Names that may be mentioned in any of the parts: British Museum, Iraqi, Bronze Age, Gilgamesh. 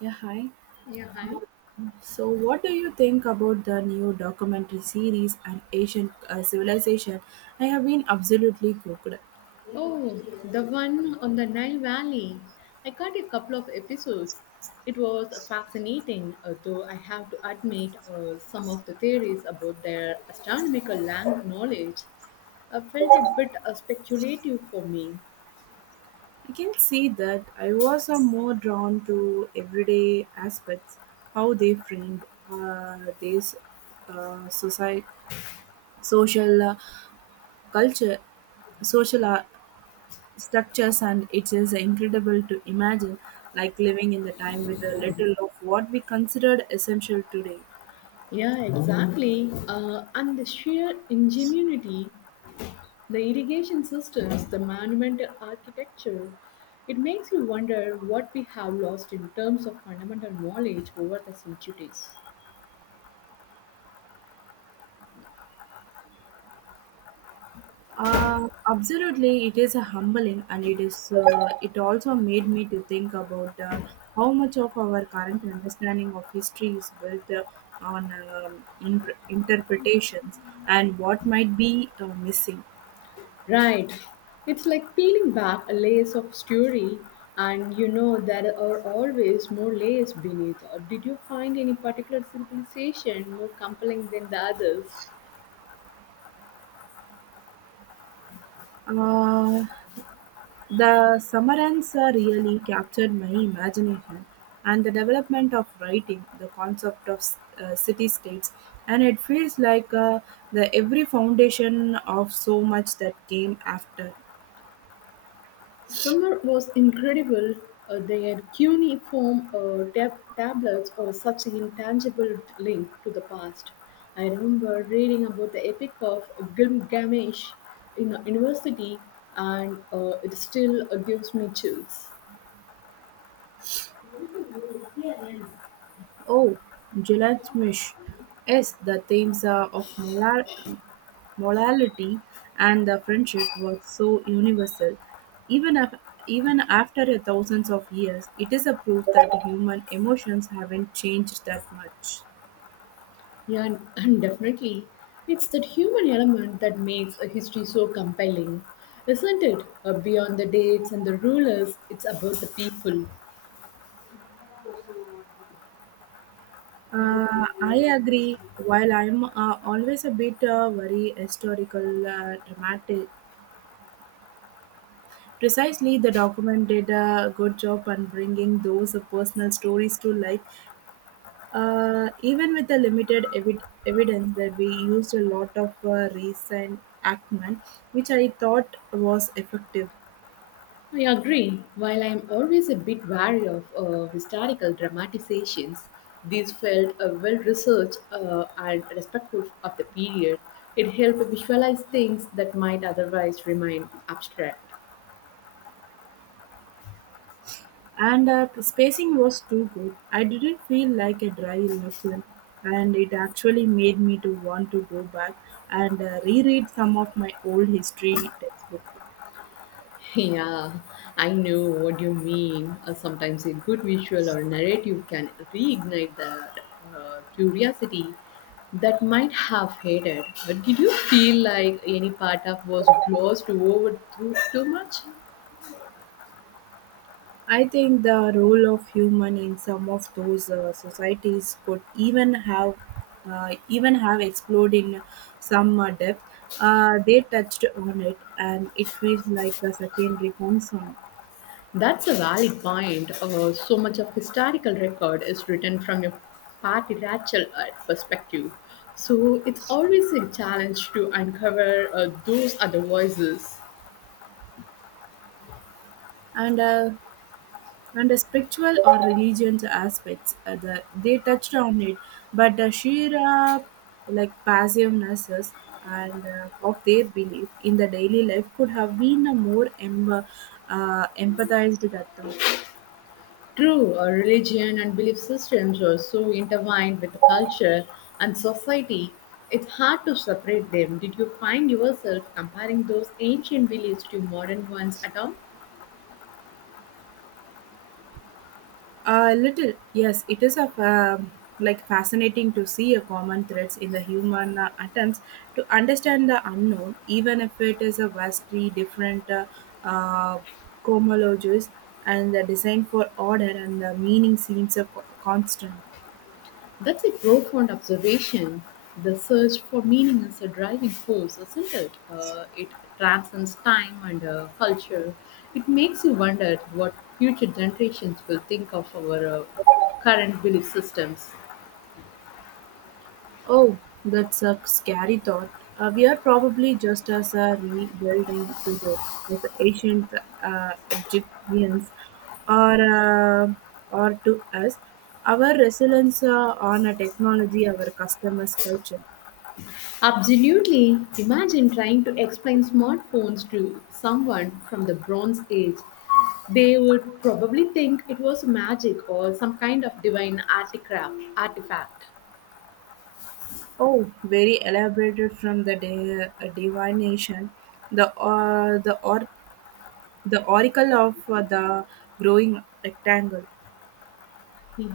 Yeah, hi. Yeah, hi. So, what do you think about the new documentary series on ancient civilization? I have been absolutely hooked. Oh, the one on the Nile Valley. I caught a couple of episodes. It was fascinating, though I have to admit some of the theories about their knowledge felt a bit speculative for me. I can see that I was more drawn to everyday aspects, how they framed this society, social culture, social structures, and it is incredible to imagine like living in the time with a little of what we considered essential today. Yeah, exactly. And the sheer ingenuity, the irrigation systems, the monumental architecture, it makes you wonder what we have lost in terms of fundamental knowledge over the centuries. Absolutely, it is a humbling, and it is. It also made me to think about how much of our current understanding of history is built on interpretations and what might be missing. Right. It's like peeling back a layer of story, and you know there are always more layers beneath. Or did you find any particular civilization more compelling than the others? Uh, the summerance really captured my imagination, and the development of writing, the concept of city states, and it feels like the every foundation of so much that came after. Summer was incredible. They had cuneiform tablets or such an intangible link to the past. I remember reading about the epic of Gilgamesh in a university, and it still gives me chills. Oh, Gilgamesh. Yes, the themes of morality and the friendship was so universal. Even, af- Even after a thousands of years, it is a proof that human emotions haven't changed that much. Yeah, and definitely. It's that human element that makes a history so compelling, isn't it? Beyond the dates and the rulers, it's about the people. I agree. While I'm always a bit very historical, dramatic, precisely the document did a good job on bringing those personal stories to life. Even with the limited evidence that we used a lot of recent acumen, which I thought was effective, I agree. While I'm always a bit wary of historical dramatizations, these felt well researched and respectful of the period. It helped visualize things that might otherwise remain abstract. and spacing was too good. I didn't feel like a dry lecture, and it actually made me to want to go back and reread some of my old history textbooks. Yeah, I know what you mean. Sometimes a good visual or narrative can reignite that curiosity that might have faded. But did you feel like any part of was glossed over too much? I think the role of human in some of those societies could even have explored in some depth. They touched on it, and it feels like a secondary concern. That's a valid point. So much of historical record is written from a party rachel perspective. So it's always a challenge to uncover those other voices. And uh, and the spiritual or religion aspects, they touched on it, but the sheer like passiveness is- and of their belief in the daily life could have been a more empathized at all. True, our religion and belief systems are so intertwined with the culture and society, it's hard to separate them. Did you find yourself comparing those ancient beliefs to modern ones at all? A little, yes, it is a fa- like fascinating to see a common threads in the human attempts to understand the unknown, even if it is a vastly different uh, cohomologies, and the design for order and the meaning seems a constant. That's a profound observation. The search for meaning is a driving force, isn't it? It transcends time and culture. It makes you wonder what future generations will think of our current belief systems. Oh, that's a scary thought. We are probably just as rebuilding today as the ancient Egyptians are, uh, are to us. Our resilience on a technology, our customers' culture. Absolutely. Imagine trying to explain smartphones to someone from the Bronze Age. They would probably think it was magic or some kind of divine artifact. Oh, very elaborated from the divination, the or the oracle of the growing rectangle.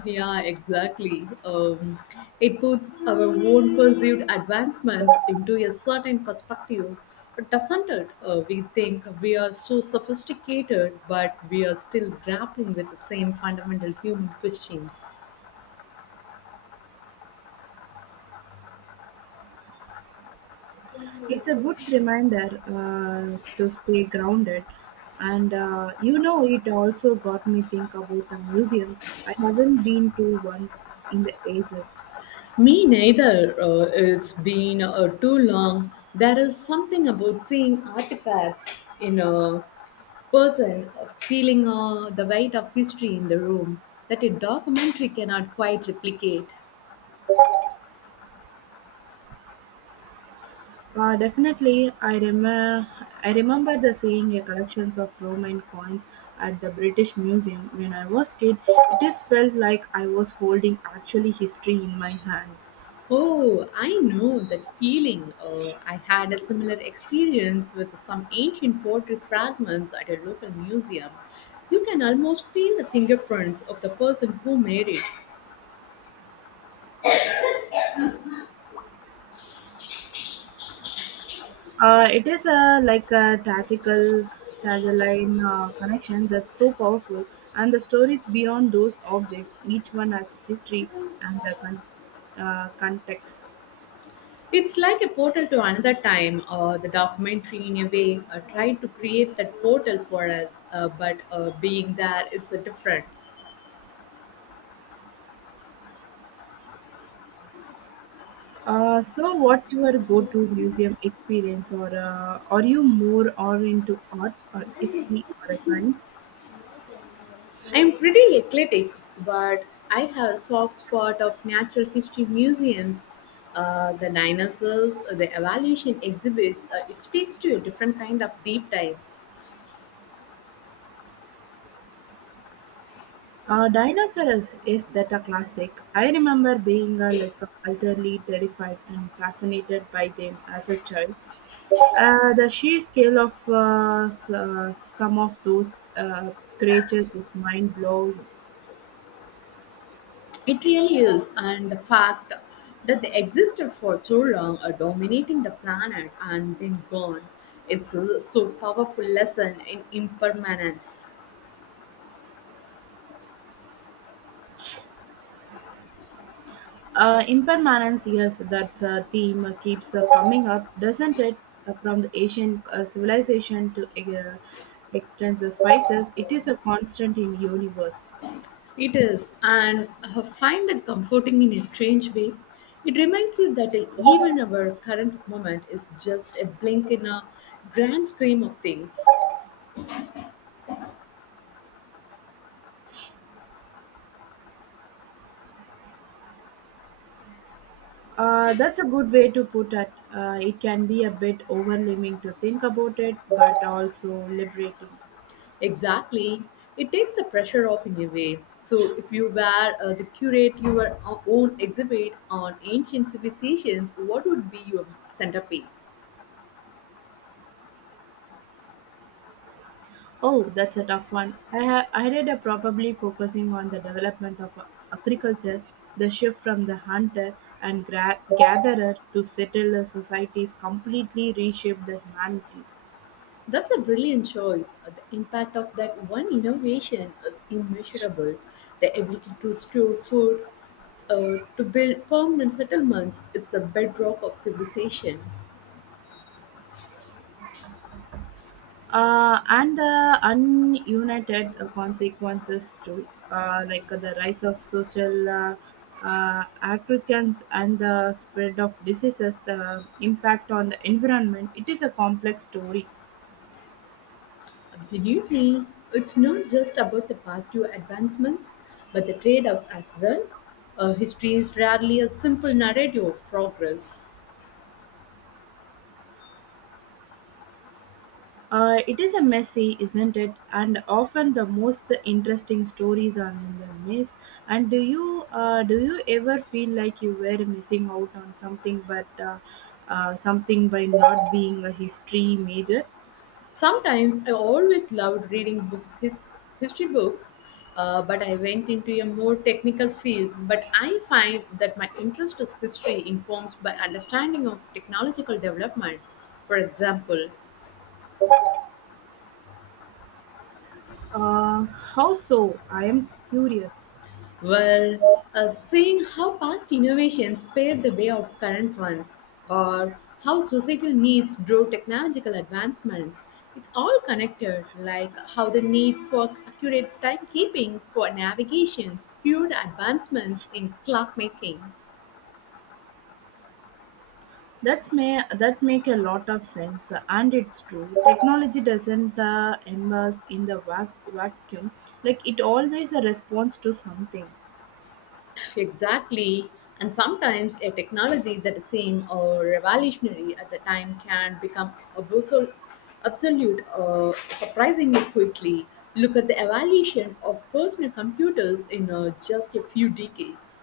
Yeah, exactly. It puts our own perceived advancements into a certain perspective, doesn't it? We think we are so sophisticated, but we are still grappling with the same fundamental human questions. It's a good reminder to stay grounded. And it also got me think about the museums. I haven't been to one in the ages. Me neither. It's been too long. There is something about seeing artifacts in a person, feeling the weight of history in the room that a documentary cannot quite replicate. Definitely, I remember the seeing a collections of Roman coins at the British Museum when I was kid. It just felt like I was holding actually history in my hand. Oh, I know that feeling. I had a similar experience with some ancient pottery fragments at a local museum. You can almost feel the fingerprints of the person who made it. It is a like a tactical tagline connection that's so powerful, and the stories beyond those objects, each one has history and the context. It's like a portal to another time, or the documentary in a way tried to create that portal for us, but being there is a different. So, what's your go-to museum experience, or are you more or into art or history or a science? I'm pretty eclectic, but I have a soft spot of natural history museums, the dinosaurs, the evaluation exhibits. It speaks to a different kind of deep dive. Dinosaurs is that a classic. I remember being like utterly terrified and fascinated by them as a child. The sheer scale of some of those creatures is mind blowing. It really is, and the fact that they existed for so long are dominating the planet and then gone. It's a so powerful lesson in impermanence. Impermanence, yes, that theme keeps coming up, doesn't it? From the Asian civilization to extensive spices, it is a constant in universe. It is, and I find that comforting in a strange way. It reminds you that even our current moment is just a blink in a grand scheme of things. That's a good way to put it. It can be a bit overwhelming to think about it, but also liberating. Exactly. It takes the pressure off in a way. So, if you were to curate your own exhibit on ancient civilizations, what would be your centerpiece? Oh, that's a tough one. I did a probably focusing on the development of agriculture, the shift from the hunter and gatherer to settler societies completely reshaped the humanity, That's a brilliant choice. The impact of that one innovation is immeasurable. The ability to store food, to build permanent settlements, is the bedrock of civilization. And the ununited consequences too, like the rise of social. Agriculture and the spread of diseases, the impact on the environment. It is a complex story. Absolutely. It's not just about the positive advancements, but the trade offs as well. History is rarely a simple narrative of progress. It is a messy, isn't it? And often the most interesting stories are in the mess. And do you ever feel like you were missing out on something, but something by not being a history major? Sometimes I always loved reading books, history books, but I went into a more technical field. But I find that my interest is history informs by understanding of technological development, for example. Uh, how so? I am curious. Well, seeing how past innovations paved the way of current ones, or how societal needs drove technological advancements, it's all connected, like how the need for accurate timekeeping for navigation fueled advancements in clockmaking. That's may that make a lot of sense, and it's true. Technology doesn't immerse in the vacuum; like it always a response to something. Exactly. And sometimes a technology that seems revolutionary at the time can become absolute surprisingly quickly. Look at the evolution of personal computers in just a few decades.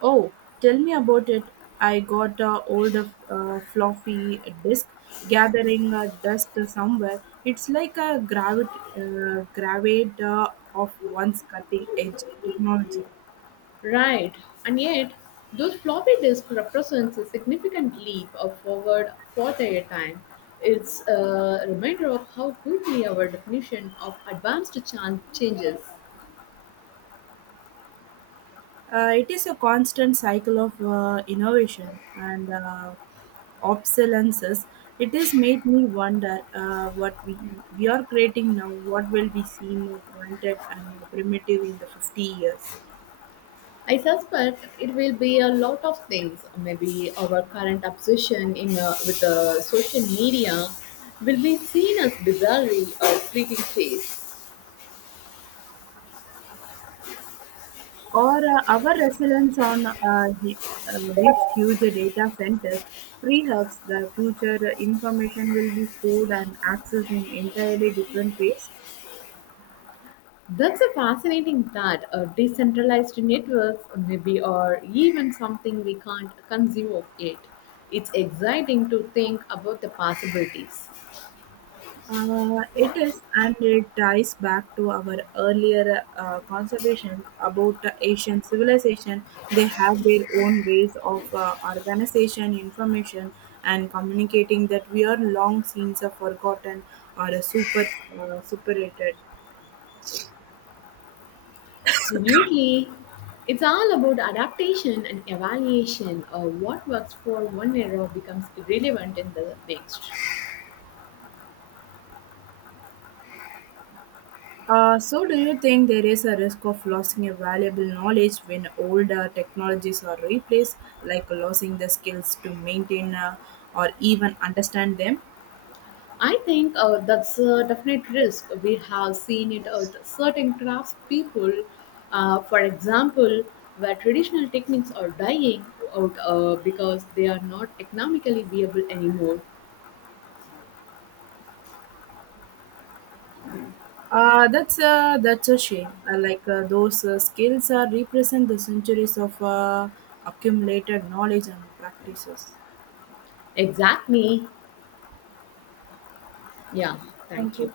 Oh, tell me about it. I got a old floppy disk gathering dust somewhere. It's like a gravit gravate of one's cutting edge technology. Right. And yet, those floppy disk represents a significant leap of forward for their time. It's a reminder of how quickly our definition of advanced changes. It is a constant cycle of innovation and obsolescence. It has made me wonder we are creating now, what will be seen more granted and primitive in the 50 years. I suspect it will be a lot of things. Maybe our current obsession in with social media will be seen as bizarrely or fleeting phase. Or our reliance on these huge data centers, perhaps the future information will be stored and accessed in entirely different ways. That's a fascinating thought. A decentralized networks, maybe, or even something we can't conceive of yet. It's exciting to think about the possibilities. It is, and it ties back to our earlier conservation about the Asian civilization. They have their own ways of organization, information, and communicating that we are long since forgotten or superated. Absolutely. It's all about adaptation and evaluation. What works for one era becomes irrelevant in the next. So, do you think there is a risk of losing a valuable knowledge when older technologies are replaced, like losing the skills to maintain or even understand them? I think that's a definite risk. We have seen it with certain crafts people, for example, where traditional techniques are dying out because they are not economically viable anymore. That's a shame. Like those skills are represent the centuries of accumulated knowledge and practices. Exactly. Yeah. Thank Thank you. you.